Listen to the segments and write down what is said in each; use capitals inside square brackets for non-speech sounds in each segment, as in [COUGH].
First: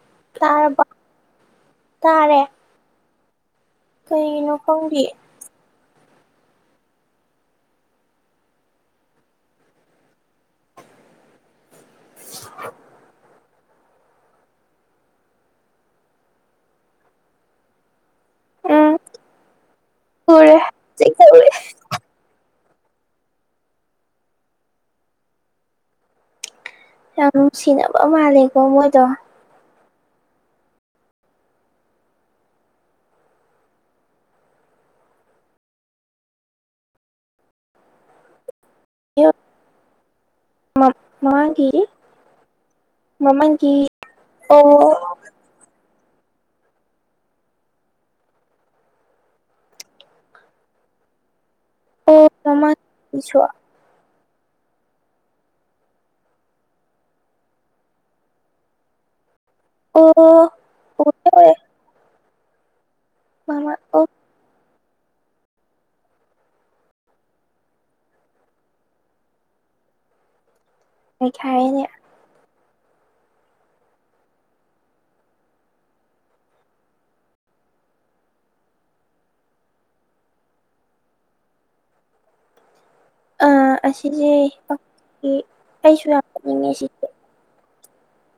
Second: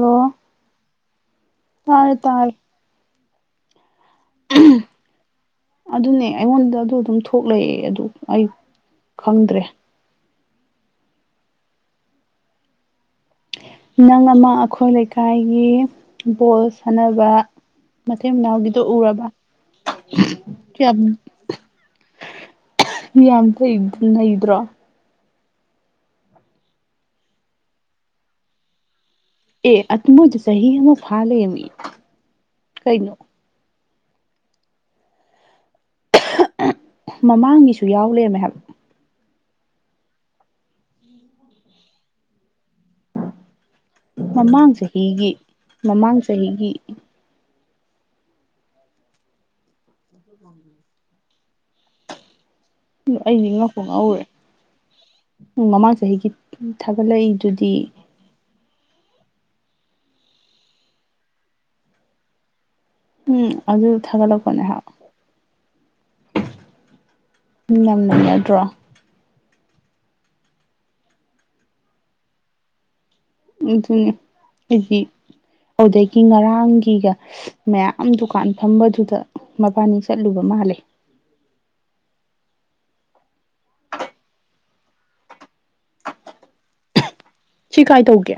ꯑꯣ ꯇꯥꯔꯕ ꯇꯥꯔꯦ ꯇꯥꯔ ꯀꯩꯒꯤꯅꯣ ꯈꯪꯒꯤ ꯑꯗꯨꯅꯦ ꯑꯩꯉꯣꯟꯗ ꯑꯗꯨ ꯑꯗꯨꯝ ꯊꯣꯛꯂꯛꯑꯦ ꯑꯗꯨ ꯑꯩ ꯈꯪꯗ꯭ꯔꯦ [INAUDIBLE] [INAUDIBLE] ꯅꯪ ꯑꯃ ꯑꯩꯈꯣꯏ ꯂꯩꯀꯥꯏꯒꯤ ꯕꯣꯜ ꯁꯥꯟꯅꯕ ꯃꯇꯩ ꯃꯅꯥꯎꯒꯤꯗꯣ ꯎꯝ ꯎꯔꯕ ꯎꯔꯦ ꯀꯩ ꯍꯥꯏꯕꯅꫭ ꯆꯤꯛꯇ ꯎꯔꯦ ꯌꯥꯝ ꯗꯩ ꯅꯩꯗ꯭ꯔꯣ ꯌꯥꯝ ꯅꯨꯡꯁꯤꯅꯕ ꯃꯥꯜꯂꯦꯀꯣ ꯃꯣꯏꯗꯣ ꯑꯦ ꯑꯠꯃꯨꯏꯗꫭ ꯆꯍꯤ ꯑꯃ ꯐꯥ ꯂꯩꯔꯃꯤ ꯀꯩꯅꯣ ꯃꯃꯥꯡꯒꯤꯁꯨ ꯌꯥꯎꯂꯦꯔꯃꯦꯍꯥꯏꯕ [UNINTELLIGIBLE] ꯃꯃꯥꯡꯒꯤ ꯃꯃꯥꯡꯒꯤ ꯃꯃꯥꯡ ꯑꯣ ꯆꯍꯤꯒꯤ ꯃꯃꯥꯡ ꯆꯍꯤꯒꯤ [INAUDIBLE] [UNINTELLIGIBLE] ꯑꯩꯗꯤ ꯉ ꯉꯛꯄꯨ ꯉꯛꯎꯔꯦ ꯃꯃꯥꯡ ꯆꯍꯤꯒꯤ ꯊꯥꯒꯠꯂꯛꯏꯗꯨꯗꯤ ꯑꯣ ꯑꯣ ꯎꯔꯦ ꯎꯔꯦ ꯎꯝ ꯃꯃꯥ ꯑꯗꯨ ꯑꯣ ꯊꯥꯒꯠꯂꯛꯄꯅꯦ ꯍꯥꯏꯕ ꯃꯤꯠ ꯌꯥꯝ ꯅꯥꯅꯗ‌ꯔꫭ ꯅꯩꯈꯥꯏꯔꯤꯅꯦ ꯑꯗꯨꯅꯤ ꯍꯥꯏꯗꯤ ꯑꯗꯨꯗꯒꯤ ꯉꯔꯥꯡꯒꯤꯒ ꯃꯌꯥꯝ ꯗꯨꯀꯥꯟ ꯐꯝꯕꯗꯨꯗ ꯃꯕꯥꯅꯤ ꯆꯠꯂꯨꯕ ꯃꯥꯜꯂꯦ ꯑ ꯑꯁꯤꯁꯦ ꯑꯩꯁꯨ ꯌꯥꯝ ꯆꯠꯅꯤꯡꯉꯦ ꯁꯤꯁꯦ ꯁꯤ ꯀꯥꯏ ꯇꯧꯒꯦ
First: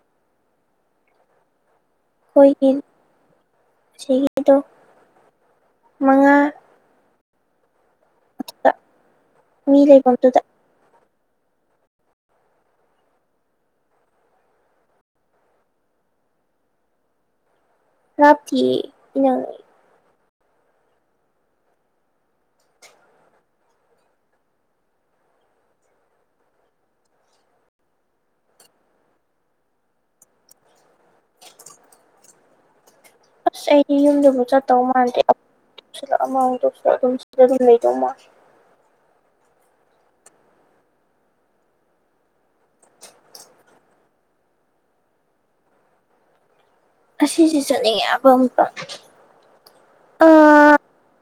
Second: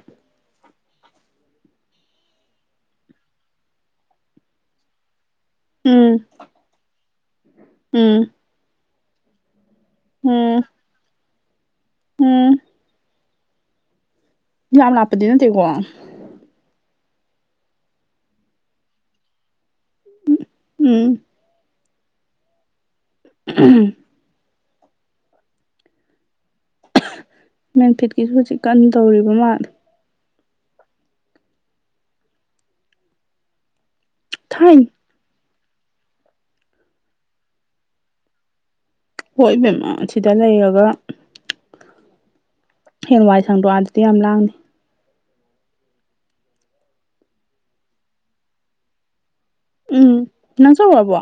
ꯑꯩꯈꯣꯏꯒꯤ ꯑꯁꯤꯒꯤꯗꯣ ꯎꯝ ꯃꯉꯥ ꯎꯝ ꯇꯃꯤꯂꯩꯕꯗꯨꯗ ꯎꯝ ꯎꯝ ꯌꯥꯝ ꯂꯥꯞꯄꯗꯤ ꯅꯠꯇꯦꯀꯣ ꯊꯥꯞꯇꯤꯌꯦ ꯏꯅꯛ ꯅꯛꯏ ꯎꯝ [UNINTELLIGIBLE] ꯃꯦꯟꯐꯤꯠꯀꯤꯁꯨ ꯍꯧꯖꯤꯛ ꯀꯟꯅ ꯇꯧꯔꯤꯕ ꯃꯥꯜꯂꯦ ꯑꯁ ꯑꯩ ꯌꯨꯝꯗꯨꯕꯨ ꯆꯠꯇꯧ ꯊꯥꯏꯅꯤ ꯃꯥꯟꯗꯦ ꯑꯃꯥꯃꯨꯛ ꯇꯧꯁꯜꯂꯛ‌ ꯑꯃꯥꯃꯨꯛ ꯇꯧꯁꯜꯂꯛ‌ ꯑꯗꯨꯝ ꯁꯤꯗ ꯑꯗꯨꯝ ꯂꯩꯗꯧ ꯃꯥꯜꯂꯦ ꯍꯣꯏ ꯏꯕꯦꯝꯃꯥ ꯁꯤꯗ ꯂꯩꯔꯒ ꯍꯦꯟ ꯋꯥꯥꯏ ꯁꯪꯗ꯭ꯔꫭ ꯑꯗꯗꯤ ꯌꯥꯝ ꯂꯥꯡꯉꯅꯤ ꯉꯁꯤꯁꯦ ꯆꯠꯅꯤꯡꯉꯦꯕ ꯑꯃꯨꯛꯀ ꯎꯝ ꯅꯪ ꯆꯧꯔꯕꯣ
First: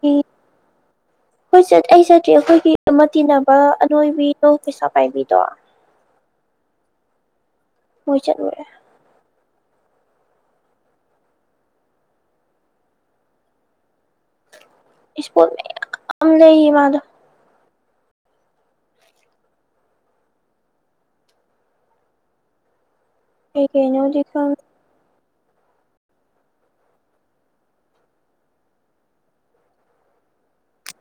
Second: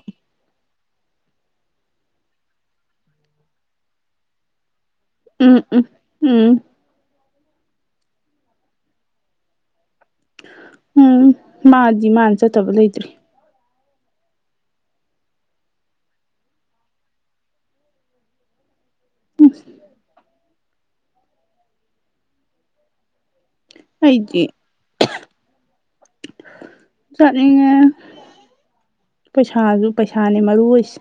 ꯍꯣꯏ ꯆꯠ ꯑꯩ ꯆꯠꯇ꯭ꯔꯤ ꯑꯩꯈꯣꯏꯒꯤ ꯑꯃ ꯇꯤꯟꯅꯕ ꯑꯅꯣꯏꯕꯤꯗꯣ ꯄꯩꯁꯥ ꯄꯥꯏꯕꯤꯗꯣ ꯎꯝ ꯎꯝ ꯎꯝ ꯃꫭꯏ ꯆꯠꯂꯨꯔꯦ ꯎꯝ ꯃꯥꯗꯤ ꯃꯥꯅ ꯆꯠꯇꯕ ꯂꯩꯇ꯭ꯔꯤ ꯏꯁ ꯄꫭꯠ‌ꯃꯌꯥꯝ ꯂꯩ ꯃꯥꯗꫭ ꯎꯁ ꯀꯩ ꯀꯩꯅꯣꯗꯤ ꯑꯩꯗꯤ ꯈꯪꯗꯦ ꯆꯠꯅꯤꯡꯉꯦ ꯄꯩꯁꯥꯁꯨ ꯄꯩꯁꯥꯅꯦ ꯃꯔꯨ ꯑꯣꯏꯁꯦ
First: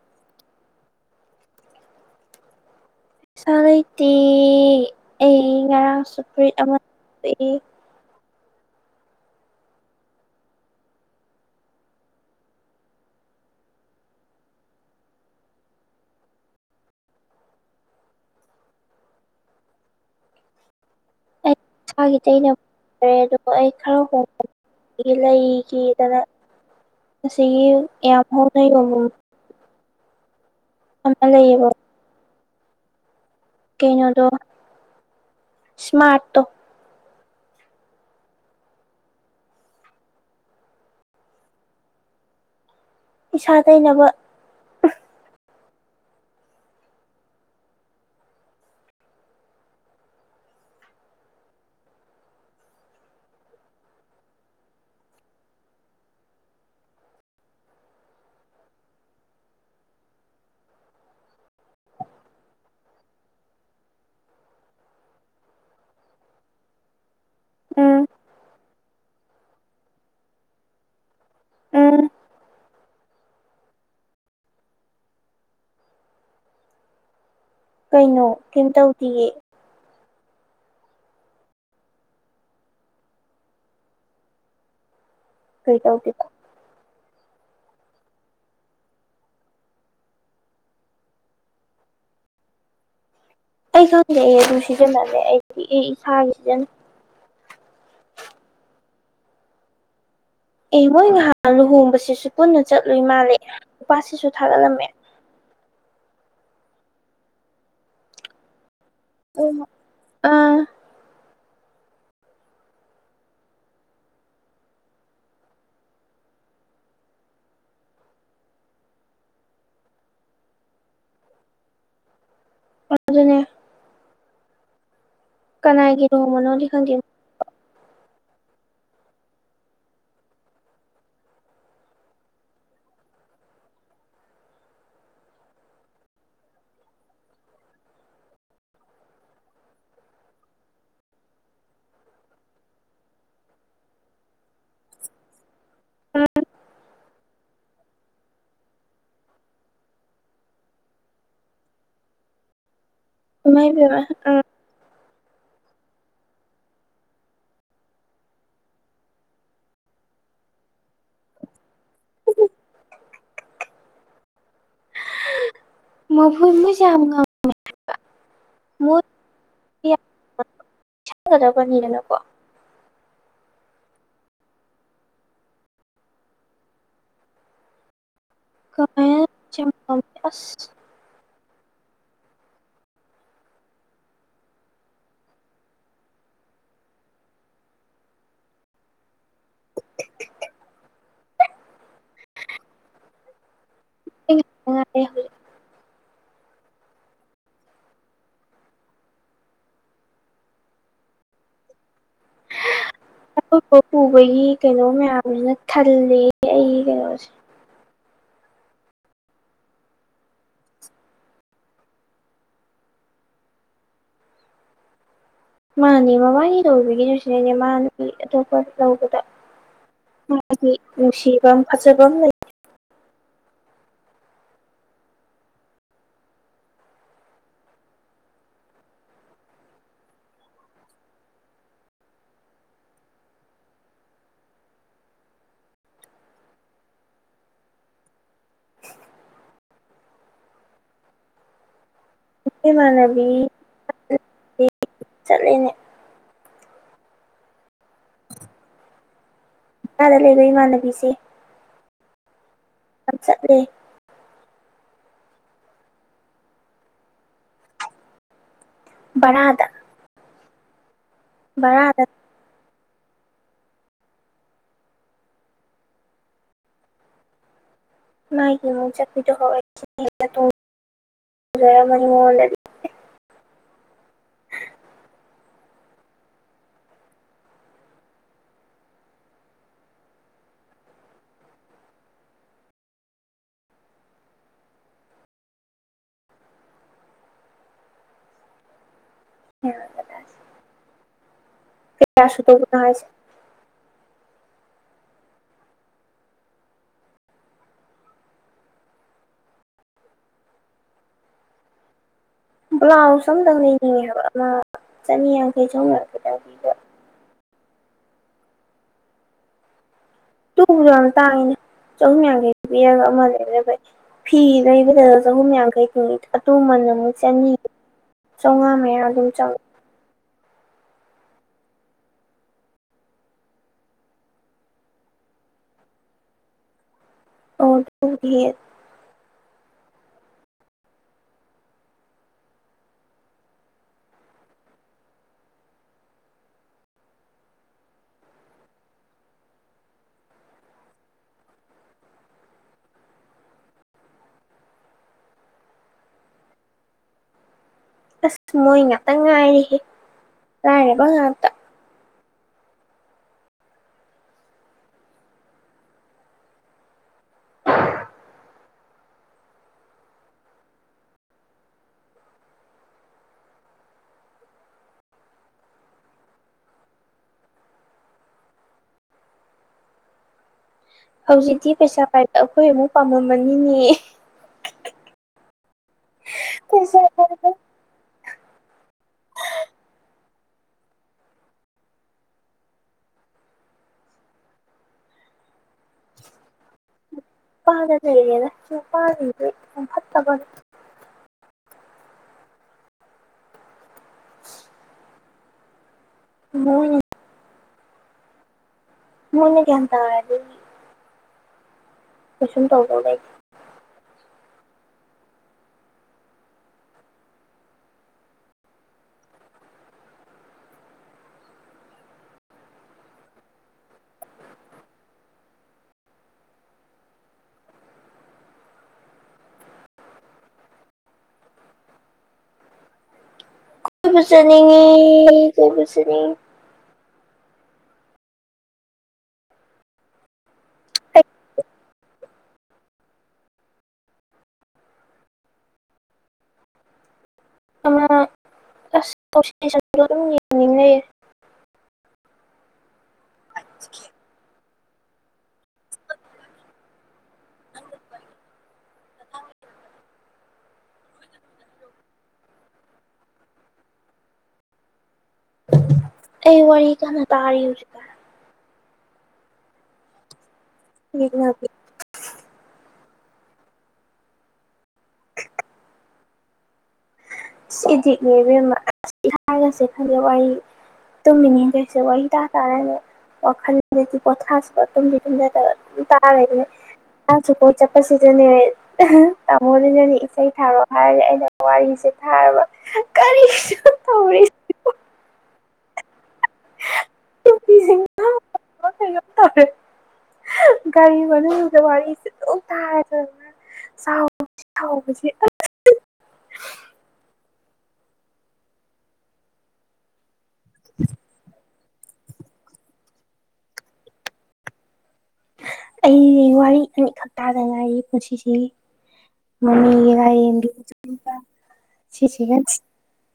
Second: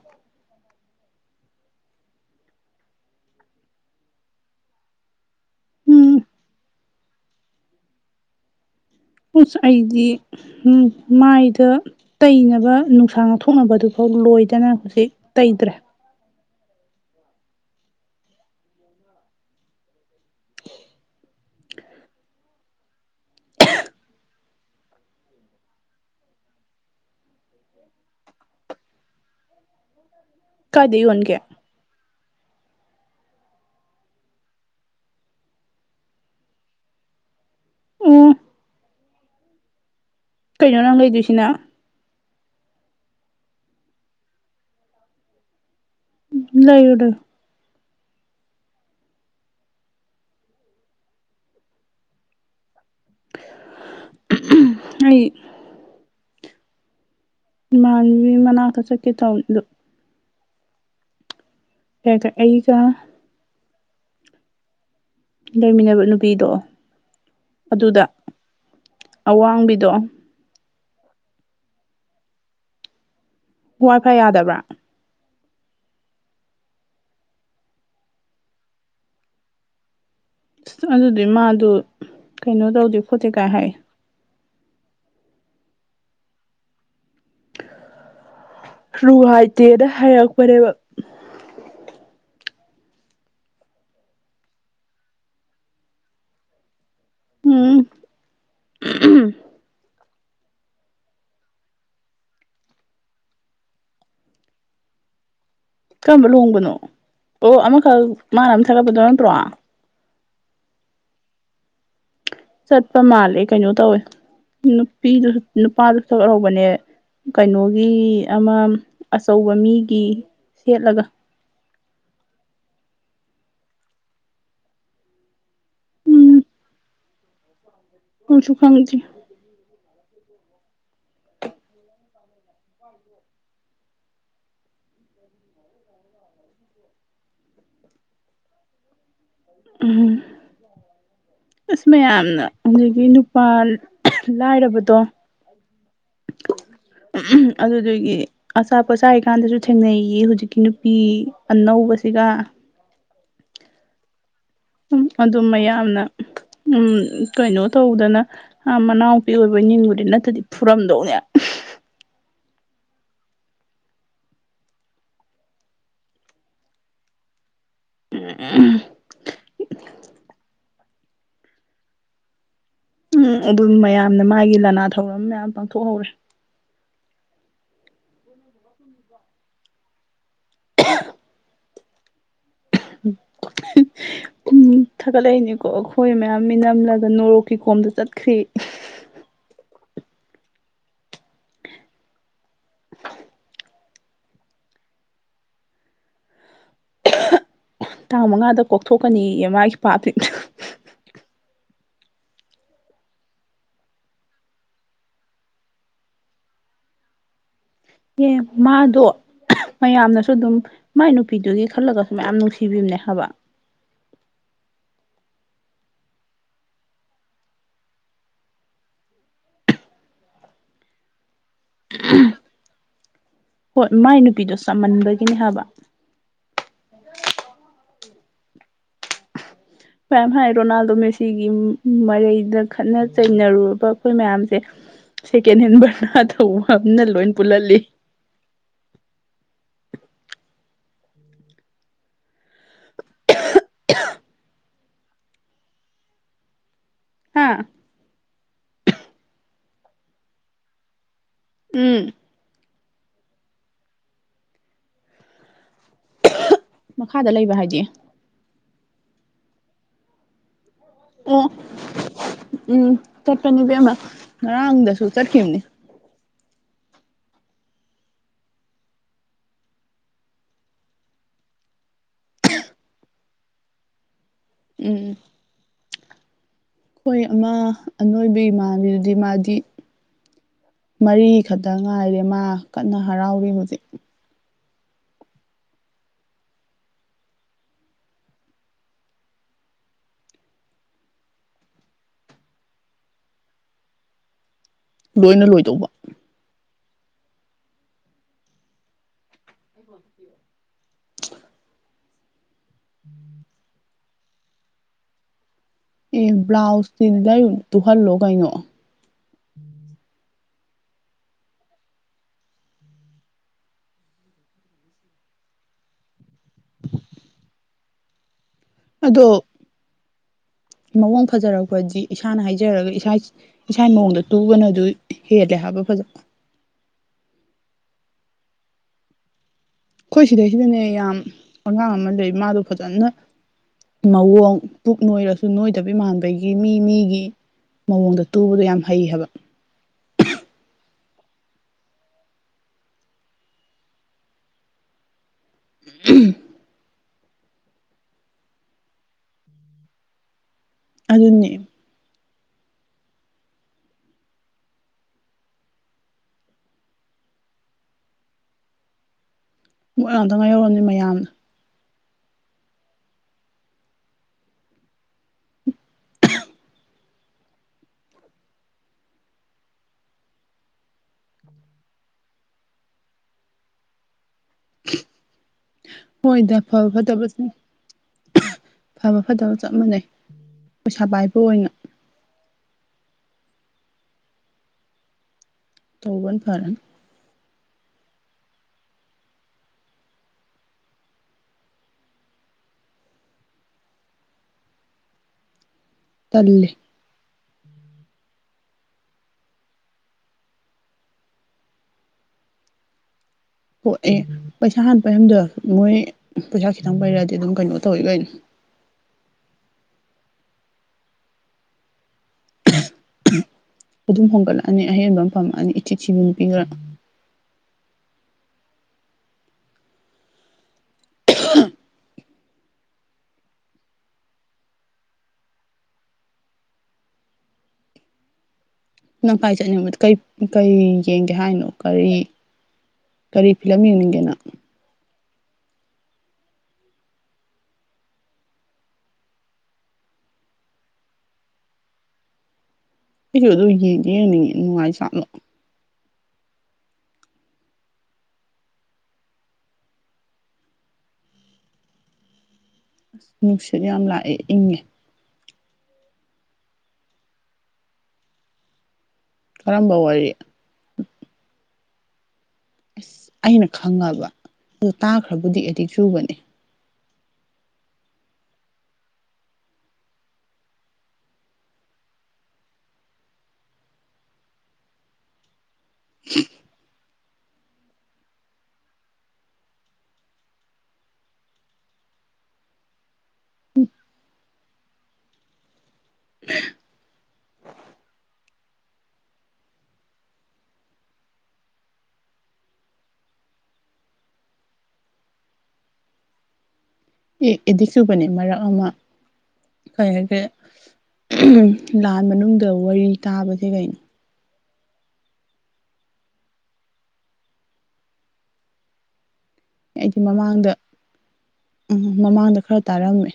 ꯄꯩꯁꯥ ꯂꯩꯇꯦ ꯑꯩ ꯎꯝ ꯉꯔꯥꯡꯎ ꯐꯨꯔꯤꯠ ꯑꯃ [UNINTELLIGIBLE] ꯎꯁ ꯑꯩꯗꯤ ꯃꯥꯏꯗ ꯇꯩꯅꯕ ꯅꯨꯡꯁꯥ ꯉꯥꯛꯊꯣꯛꯅꯕꯗꯨꯐꯥꯎ ꯂꯣꯏꯗꯅ ꯍꯧꯖꯤꯛ ꯇꯩꯗ꯭ꯔꯦ [UNINTELLIGIBLE] ꯑꯩ ꯏꯁꯥꯒꯤ ꯇꯩꯅꯕ [UNINTELLIGIBLE] ꯑꯩ ꯈꯔ ꯍꯣꯡꯕ ꯂꯩꯈꯤꯗꯅ ꯑꯁꯤꯒꯤ ꯌꯥꯝ ꯍꫭꯡꯅ ꯌꯣꯟꯕꯝ ꯀꯥꯏꯗ ꯌꯣꯟꯒꯦ ꯂꯩꯌꯦꯕ ꯀꯧꯅꫭꯗꫭ ꯏꯁꯃꯥꯔꯠ ꯇꫭ ꯎꯝ ꯀꯩꯅꯣ ꯅꯪ ꯂꯩꯗꯣꯏꯁꯤꯅ ꯏꯁꯥ ꯇꯩꯅꯕ ꯂꯩ ꯎꯔꯦ ꯑꯩ ꯏꯃꯥꯟꯕꯤ ꯃꯅꯥꯛꯇ ꯆꯠꯀꯦ ꯇꯧꯅꯤꯗꯣ ꯍꯒ ꯑꯩꯒ ꯂꯩꯃꯤꯟꯅꯕ ꯅꯨꯄꯤꯗꯣ ꯎꯝ ꯑꯗꯨꯗ ꯑꯋꯥꯡꯕꯤꯗꯣ ꯎꯝ ꯋꯥꯏ ꯐꯥꯏ ꯌꯥꯗꯕ꯭ꯔꯥ ꯀꯩꯅꯣ ꯀꯩꯝꯇꯧꯗꯤꯌꯦ ꯑꯁ ꯑꯗꯨꯗꯤ ꯃꯥꯗꯨ ꯀꯩꯅꯣ ꯇꯧꯗꯦ ꯈꯣꯠꯇꯦ ꯀꯥꯏ ꯍꯥꯏ ꯀꯩ ꯇꯧ ꯔꯨꯍꯥꯏꯇꯦꯅ ꯍꯥꯏꯔꯛꯄꯅꯦꯕ ꯑꯩꯁꯨꯪꯗꯛꯑ ꯑꯗꯨ ꯁꯤꯖꯟꯅꯝꯃꯦ ꯑꯩꯗꯤ ꯏꯁꯥꯒꯤ ꯁꯤꯖꯟꯅ ꯎꯝ ꯑꯦ ꯃꯣꯏ ꯉꯥꯏꯍꯥꯟ ꯂꯨꯍꯣꯡꯕꯁꯤꯁꯨ ꯄꯨꯟꯅ ꯆꯠꯂꯨꯏ ꯃꯥꯜꯂꯦ ꯅꯨꯄꯥꯁꯤꯁꯨ ꯊꯥꯒꯠꯂꯝꯃꯦ ꯀꯔꯝꯕ ꯂꯣꯡꯕꯅꯣ ꯑꯣ ꯑꯃꯈꯛ ꯃꯥꯅ ꯑꯃ ꯊꯥꯒꯛꯄꯗꯣ ꯑꯣ ꯑꯥ ꯆꯠꯄ ꯃꯥꯜꯂꯦ ꯀꯩꯅꯣ ꯇꯧꯋꯦ ꯅꯨꯄꯤꯗꯨꯁꯨ ꯅꯨꯄꯥꯗꯨꯁꯨ ꯁꯛꯍꯧꯕꯅꯦ ꯀꯩꯅꯣꯒꯤ ꯑꯃ ꯑꯆꯧꯕ ꯃꯤꯒꯤ ꯁꯦꯠꯂꯒ ꯑꯗꯨ ꯑꯗꯨꯅꯦ ꯀꯅꯥꯒꯤꯔꯣꯕꯅꯣꯗꯤ ꯈꯪꯗꯦꯅꯣ ꯍꯁꯨ ꯈꯥꯡꯉꯁꯤ ꯍ [INAUDIBLE] ꯎ ꯎꯝ ꯑꯁ ꯃꯌꯥꯝꯅ ꯑꯗꯒꯤ ꯅꯨꯄꯥ ꯂꯥꯏꯔꯕꯗꯣ ꯑꯗꯨꯗꯒꯤ ꯑꯆꯥꯄꯣꯠꯆꯥꯥꯔꯤ ꯀꯥꯟꯗꯁꯨ ꯊꯦꯡꯅꯩꯌꯦ ꯍꯧꯖꯤꯛꯀꯤ ꯅꯨꯄꯤ ꯑꯅꯧꯕꯁꯤꯒ ꯃꯥꯏꯗꯕ ꯎ ꯎ ꯑꯗꯨꯝ ꯃꯌꯥꯝꯅ ꯎ ꯀꯩꯅꯣ ꯇꯧꯗꯅ ꯃꯅꯥꯎꯄꯤ ꯑꯣꯏꯕ ꯟꯕꯨꯗꯤ ꯅꯠꯇꯗꯤ ꯐꯨꯔꯝꯗꯧꯅꯦ ꯃꯍꯨꯠ ꯃꯖꯝ ꯑꯃ ꯎ ꯃꯣꯏꯒꯗꯕꯅꯤꯗꯅꯀꯣ ꯎꯝ ꯑꯗꯨꯝ ꯃꯌꯥꯝꯅ ꯃꯥꯒꯤ ꯂꯅꯥ ꯊꯧꯔꯝ ꯃꯌꯥꯝ ꯄꯥꯡꯊꯣꯛꯍꯧꯔꯦ ꯀꯟ ꯆꯁ [INAUDIBLE] ꯊꯥꯒꯠꯂꯛꯏꯅꯦꯅꯤꯀꯣ ꯑꯩꯈꯣꯏ ꯃꯌꯥꯝ ꯃꯤ ꯅꯝꯂꯒ ꯅꯣꯔꯣꯛꯀꯤ ꯀꯣꯝꯗ ꯆꯠꯈ꯭ꯔꯔꯤ [INAUDIBLE] ꯉꯔꯦ ꯇꯥꯡ ꯃꯉꯥꯗ ꯀꯣꯛꯊꯣꯛꯀꯅꯤ ꯃꯥꯒꯤ ꯄꯥ ꯕ ꯄꯨꯕꯒꯤ ꯀꯩꯅꯣ ꯃꯌꯥꯝꯁꯤꯅ ꯈꯜꯂ ꯑꯩꯒꯤ ꯀꯩꯅꯣꯁꯦ ꯑꯦ ꯃꯥꯗꯣ ꯃꯌꯥꯝꯅꯁꯨ ꯑꯗꯨꯝ ꯃꯥꯏ ꯅꯨꯄꯤꯗꯨꯒꯤ ꯈꯜꯂꯒꯁꯨ ꯃꯌꯥꯝ ꯅꯨꯡꯁꯤꯕꯤꯕꯅꯦ ꯍꯥꯏꯕ ꯃꯥꯅꯦ ꯃꯕꯥꯒꯤ ꯂꯧꯕꯤꯒꯤꯗꯨ ꯁꯤꯅꯦꯅꯦ ꯃꯥ ꯅꯨꯄꯤ ꯑꯇꯣꯞꯄ ꯂꯧꯕꯗ ꯗꯤ ꯅꯨꯡꯁꯤꯕꯝ ꯐꯖꯕꯝ ꯂꯩ ꯍꯣꯏ ꯃꯥꯏ ꯅꯨꯄꯤꯗꯣ ꯆꯃꯟꯕꯒꯤꯅꯦ ꯍꯥꯏꯕ ꯃꯌꯥꯝ ꯍꯥꯏ ꯔꯣꯅꯥꯜꯗꯣ ꯃꯦꯁꯤꯒꯤ ꯃꯔꯩꯗ ꯈꯠꯅ ꯆꯩꯅꯔꯨꯔꯕ ꯑꯩꯈꯣꯏ ꯃꯌꯥꯝꯁꯦ ꯁꯦꯀꯦꯟ ꯍꯦꯟ ꯕꯔꯅꯥ ꯊꯧꯕ ꯑꯃꯅ ꯂꯣꯏ ꯄꯨꯜꯍꯜꯂꯤ ꯏꯃꯥꯟꯅꯕꯤ ꯆꯠꯂꯤꯅꯦ ꯍꯥꯥ ꯑꯥꯗ ꯂꯩꯕꯣꯏ ꯏꯃꯥꯟꯅꯕꯤꯁꯤ ꯎꯝ ꯑ ꯆꯠꯦ ꯃꯈꯥꯗ ꯂꯩꯕ ꯍꯥꯏꯗꯤ ꯔꯗ ꯑꯣ ꯕꯔꯥꯗ ꯎꯝ ꯆꯠꯄꯅꯦꯕꯦꯝꯃ ꯉꯔꯥꯡꯗꯁꯨ ꯆꯠꯈꯤꯕꯅꯦ ꯃ ꯆꯠꯄꯤꯗ ꯍꯋꯥ ꯏꯅꯤ ꯑꯣꯔꯦꯗꯤ ꯎꯝ ꯑꯩꯈꯣꯏ ꯑꯃ ꯑꯅꯣꯏꯕ ꯏꯃꯥꯟꯕꯤꯗꯨꯗꯤ ꯃꯥꯗꯤ ꯃꯔꯤꯈꯛꯇ ꯉꯥꯏꯔꯦ ꯃꯥ ꯀꯟꯅ ꯍꯔꯥꯎꯔꯤ ꯍꯧꯖꯤꯛ ꯀ ꯑꯁꯣꯗ ꯃꯅ ꯍꯥꯏꯁ ꯂꯣꯏꯅ ꯂꯣꯏꯗꯧꯕ ꯃꯁꯤ ꯕ꯭ꯂꯥꯎꯁ ꯑꯇꯪ ꯂꯩꯅꯤꯡꯉꯦꯕ ꯑꯃ ꯆꯅꯤ ꯆꯍꯨꯝ ꯑꯦ ꯌꯥꯡꯈꯩꯗꯪ ꯄꯤꯕ ꯕ꯭ꯂꯥꯎꯁꯇꯤ ꯂꯥꯏ ꯇꯨꯍꯜꯂꯣ ꯀꯩꯅꯣ ꯇꯨꯕꯗ ꯌꯥꯝ ꯇꯥꯡꯏꯤꯅꯦ ꯆꯍꯨꯝ ꯌꯥꯡꯈꯩ ꯄꯤꯔꯒ ꯑꯃ ꯂꯩ ꯐꯤ ꯂꯩꯕꯗ ꯆꯍꯨꯝ ꯌꯥꯡꯈꯩ ꯀꯨ ꯑꯇꯣꯕꯅ ꯑꯃꯨꯛ ꯆꯅꯤ ꯆꯥꯝꯃꯉꯥ ꯃꯌꯥ ꯑꯗꯣ ꯑꯗꯨꯝ ꯆꯪꯉ ꯃꯑꯣꯡ ꯐꯖꯔꯛꯄꯗꯤ ꯏꯁꯥꯅ ꯍꯥꯏꯖꯔꯒ ꯏꯁꯥ ꯏꯁꯥ ꯃꯑꯣꯡꯗ ꯇꯨꯒꯅ ꯑꯗꯨ ꯍꯦꯜꯂꯦ ꯍꯥꯏꯕ ꯐꯖꯕ ꯑꯣ ꯑꯩꯈꯣꯏ ꯁꯤꯗꯩꯁꯤꯗꯅꯦ ꯌꯥꯝ ꯑꯉꯥꯡ ꯑꯃ ꯂꯩ ꯃꯥꯗꯣ ꯐꯖꯅ ꯃꯑꯣꯡ ꯄꯨꯛ ꯅꯣꯏꯔꯁꯨ ꯅꯣꯏꯗꯕꯤ ꯃꯥꯟꯕꯒꯤ ꯃꯤ ꯃꯤꯒꯤ ꯃꯑꯣꯡꯗ ꯇꯨꯕꯗꯣ ꯌꯥꯝ ꯍꯩ ꯍꯥꯏꯕ ꯎ ꯑꯁ ꯃꯣꯏ ꯉꯥꯛꯇ ꯉꯥꯏꯔꯤꯍꯦ ꯉꯥꯏꯔꯕ ꯉꯥꯛꯇ ꯑꯗꯨꯅꯤ ꯃꯣꯏꯉꯥꯛꯇ ꯉꯥꯏ ꯍꯧꯔꯕꯅꯤꯝ ꯃꯌꯥꯝꯅ ꯍꯧꯖꯤꯛꯇꯤ ꯄꯩꯁꯥ ꯄꯥꯏꯕ ꯑꯩꯈꯣꯏ ꯑꯃꯨꯛ ꯄꯥꯝꯃꯝꯃꯅꯤꯅꯦ ꯍꯣꯏꯗꯦ ꯐ ꯄꯩꯁꯥ ꯄꯥꯏꯕ ꯐꯠꯇꯕꯁꯅꯤ ꯐꯕ ꯐꯠꯇꯕ ꯆꯞ ꯃꯥꯟꯅꯩ ꯄꯩꯁꯥ ꯄꯥꯏꯕ ꯑꯣꯏꯅ ꯇꯧꯕꯒꯣꯟ ꯐꯥꯔꯦ ꯄ ꯃꯒꯅ ꯆꯨꯄꯥꯟꯗ꯭ꯔꯦ ꯐ ꯇꯒꯅꯤ ꯇꯜꯂꯦ ꯃꯣꯏꯅ ꯃꯅꯤꯒꯦꯟ ꯍꯥꯏꯗꯤ ꯀꯁꯨꯝ ꯇꯧ ꯂꯩ ꯍ ꯑꯦ ꯄꯩꯁꯥ ꯍꯄꯩꯗ ꯃꯣꯏ ꯄꯩꯁꯥ ꯈꯤꯇꯪ ꯄꯩꯔꯛꯑꯗꯤ ꯑꯗꯨꯝ ꯀꯩꯅꯣ ꯇꯧꯏ ꯀꯅꯤ ꯑꯗꯨꯝ ꯍꯣꯡꯒꯠꯂꯛꯑꯅꯤ ꯑꯍꯦꯟꯕ ꯑꯃ ꯐꯝꯑꯅꯤ ꯏꯆꯤ ꯊꯕꯤ ꯅꯨꯄꯤ ꯈꯔ [UNINTELLIGIBLE] ꯀ ꯄꯨꯕꯨꯖꯅꯤꯡꯉ ꯀꯣꯏ ꯄꯨꯁꯤꯅꯤꯡ ꯅꯪ ꯄꯥꯏ ꯆꯠꯅꯤꯡꯕꯗ ꯀꯩ ꯀꯔꯤ ꯑꯩ ꯌꯦꯡꯒꯦ ꯍꯥꯏꯅꯣ ꯀꯔꯤ ꯀꯔꯤ ꯐꯤꯂꯝ ꯌꯦꯡꯅꯤꯡꯒꯦꯅꯣ ꯀ꯭ꯂ ꯁꯤꯁꯝ ꯅꯤꯡꯉ ꯑꯗꯨꯁꯨ ꯑꯗꯨꯝ ꯌꯦꯡ ꯌꯦ ꯅꯨꯡꯉꯥꯏ ꯁꯅ ꯑꯁ ꯅꯨꯡꯁꯤꯠ ꯌꯥꯝ ꯂꯥꯛꯑꯦ ꯏꯪꯉꯦ ꯑꯩ ꯋꯥꯔꯤ ꯀꯅ ꯇꯥꯔꯤꯁꯦ ꯀꯔꯝꯕ ꯋꯥꯔꯤ ꯍ ꯑꯁ ꯑꯩꯅ ꯈꯪꯉꯕ ꯑ ꯇꯥꯈ꯭ꯔꯕꯨꯗꯤ ꯑꯦꯗꯤꯛ ꯆꯨꯕꯅꯤ ꯁꯤꯗꯤꯅꯦꯕ ꯍꯥꯏꯔꯒꯁꯦ ꯈꯪꯉꯦ ꯋꯥꯔꯤ ꯇꯨꯝꯃꯤ ꯅꯤꯡꯖꯁꯦ ꯋꯥ ꯍꯤ ꯇ ꯇꯥꯔꯅꯤ ꯋꯥꯈꯜꯗꯗꯤ ꯄꯣꯊꯁꯤꯀꯣ ꯇꯨꯝꯗꯤ ꯇꯨꯝꯖꯗꯕ ꯇꯥꯅꯦ ꯆꯁꯨꯨꯄꯣꯠ ꯆꯠꯄꯁꯤꯗꯅꯦ ꯇꯥꯃꯣꯗꯅꯅꯦ ꯏꯁꯩ ꯊꯥꯔꯣ ꯍꯥꯏꯔꯒ ꯑꯩꯅ ꯋꯥꯔꯤꯁꯦ ꯍ ꯀꯔꯤ [INAUDIBLE] ꯅꯨꯄꯤꯁꯤꯡꯁꯤꯕꯣ [UNINTELLIGIBLE] ꯇꯧꯔꯦ ꯒꯥꯔꯤ ꯃꯅꯨꯡ ꯋꯥꯔꯤꯔꯤ ꯁꯤꯗ ꯇꯥꯔ ꯆꯥꯎꯥꯎ ꯁꯥꯎꯁꯦ ꯑꯦꯗꯤꯛ ꯆꯨꯕꯅꯤ ꯃꯔꯛ ꯑꯃ ꯀꯩ ꯍꯥꯏꯒꯦ ꯂꯥꯟ ꯃꯅꯨꯡꯗ ꯋꯥꯔꯤ ꯇꯥꯕꯁꯦ ꯀꯩꯅꯣ ꯑꯩ ꯋꯥꯔꯤ ꯑꯅꯤꯈꯛ ꯇꯥꯗꯉꯥꯏꯌꯦ ꯄꯨꯟꯁꯤꯁꯤ ꯑꯩꯗꯤ ꯃꯃꯤꯒ ꯌꯦ ꯃꯃꯥꯡꯗ ꯎꯝ ꯁꯤꯁꯤꯒ ꯃꯃꯥꯡꯗ ꯈꯔ ꯇꯥꯔꯝꯃꯦ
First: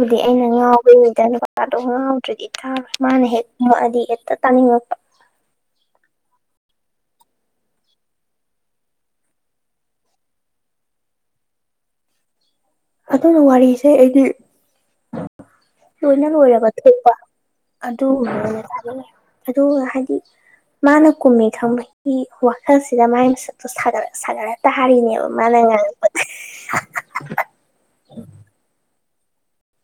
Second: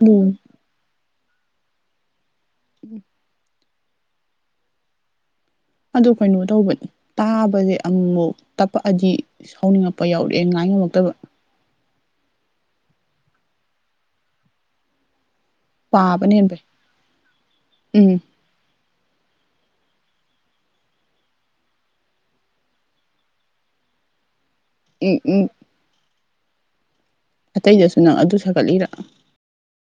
ꯑꯗꯨ ꯑꯩꯅ ꯉꯥꯎꯕꯗ ꯅꯨꯄꯥꯗꯣ ꯉꯥꯎꯗ꯭ꯔꯗꯤ ꯊꯥꯔꯣꯏ ꯃꯥꯅ ꯍꯦꯛ ꯗꯤ ꯑꯦꯠꯇ ꯇꯅꯤꯡꯉꯛꯄ ꯑꯗꯨ ꯀꯩꯅꯣ ꯇꯧꯕꯅꯤ ꯇꯥꯕꯁꯦ ꯑꯃꯨꯛꯐꯨꯛ ꯇꯞꯄꯛꯑꯗꯤ ꯁꯥꯎꯅꯤꯡꯉꯛꯄ ꯌꯥꯎꯔꯛꯑꯦ ꯉꯥꯏ ꯉꯝꯃꯛꯇꯕ ꯑꯗꯨꯅ ꯋꯥꯔꯤꯁꯦ ꯑꯩꯗꯤ ꯂꯣꯏꯅ ꯄꯥꯕꯅ ꯍꯦꯟ ꯐꯩ ꯂꯣꯏꯔꯒ ꯊꯣꯛꯄ ꯑꯗꯨ ꯎꯝ ꯑꯗꯨꯒ ꯍꯥꯏꯗꯤ ꯃꯥꯅ ꯀꯨꯝꯃꯤ ꯈꯪꯕꯒꯤ ꯋꯥꯈꯜꯁꯤꯗ ꯃꯥꯏ ꯃꯁꯛꯇꯨꯔ ꯁꯥꯟꯅꯔꯦ ꯇ ꯍꯔꯤꯅꯦ ꯎꯝ ꯃꯥ ꯎꯝ ꯂꯩꯉꯥꯡ ꯑꯇꯩꯗꯁꯨ ꯅꯪ ꯑꯗꯨ ꯁꯥꯒꯠꯂꯤꯔ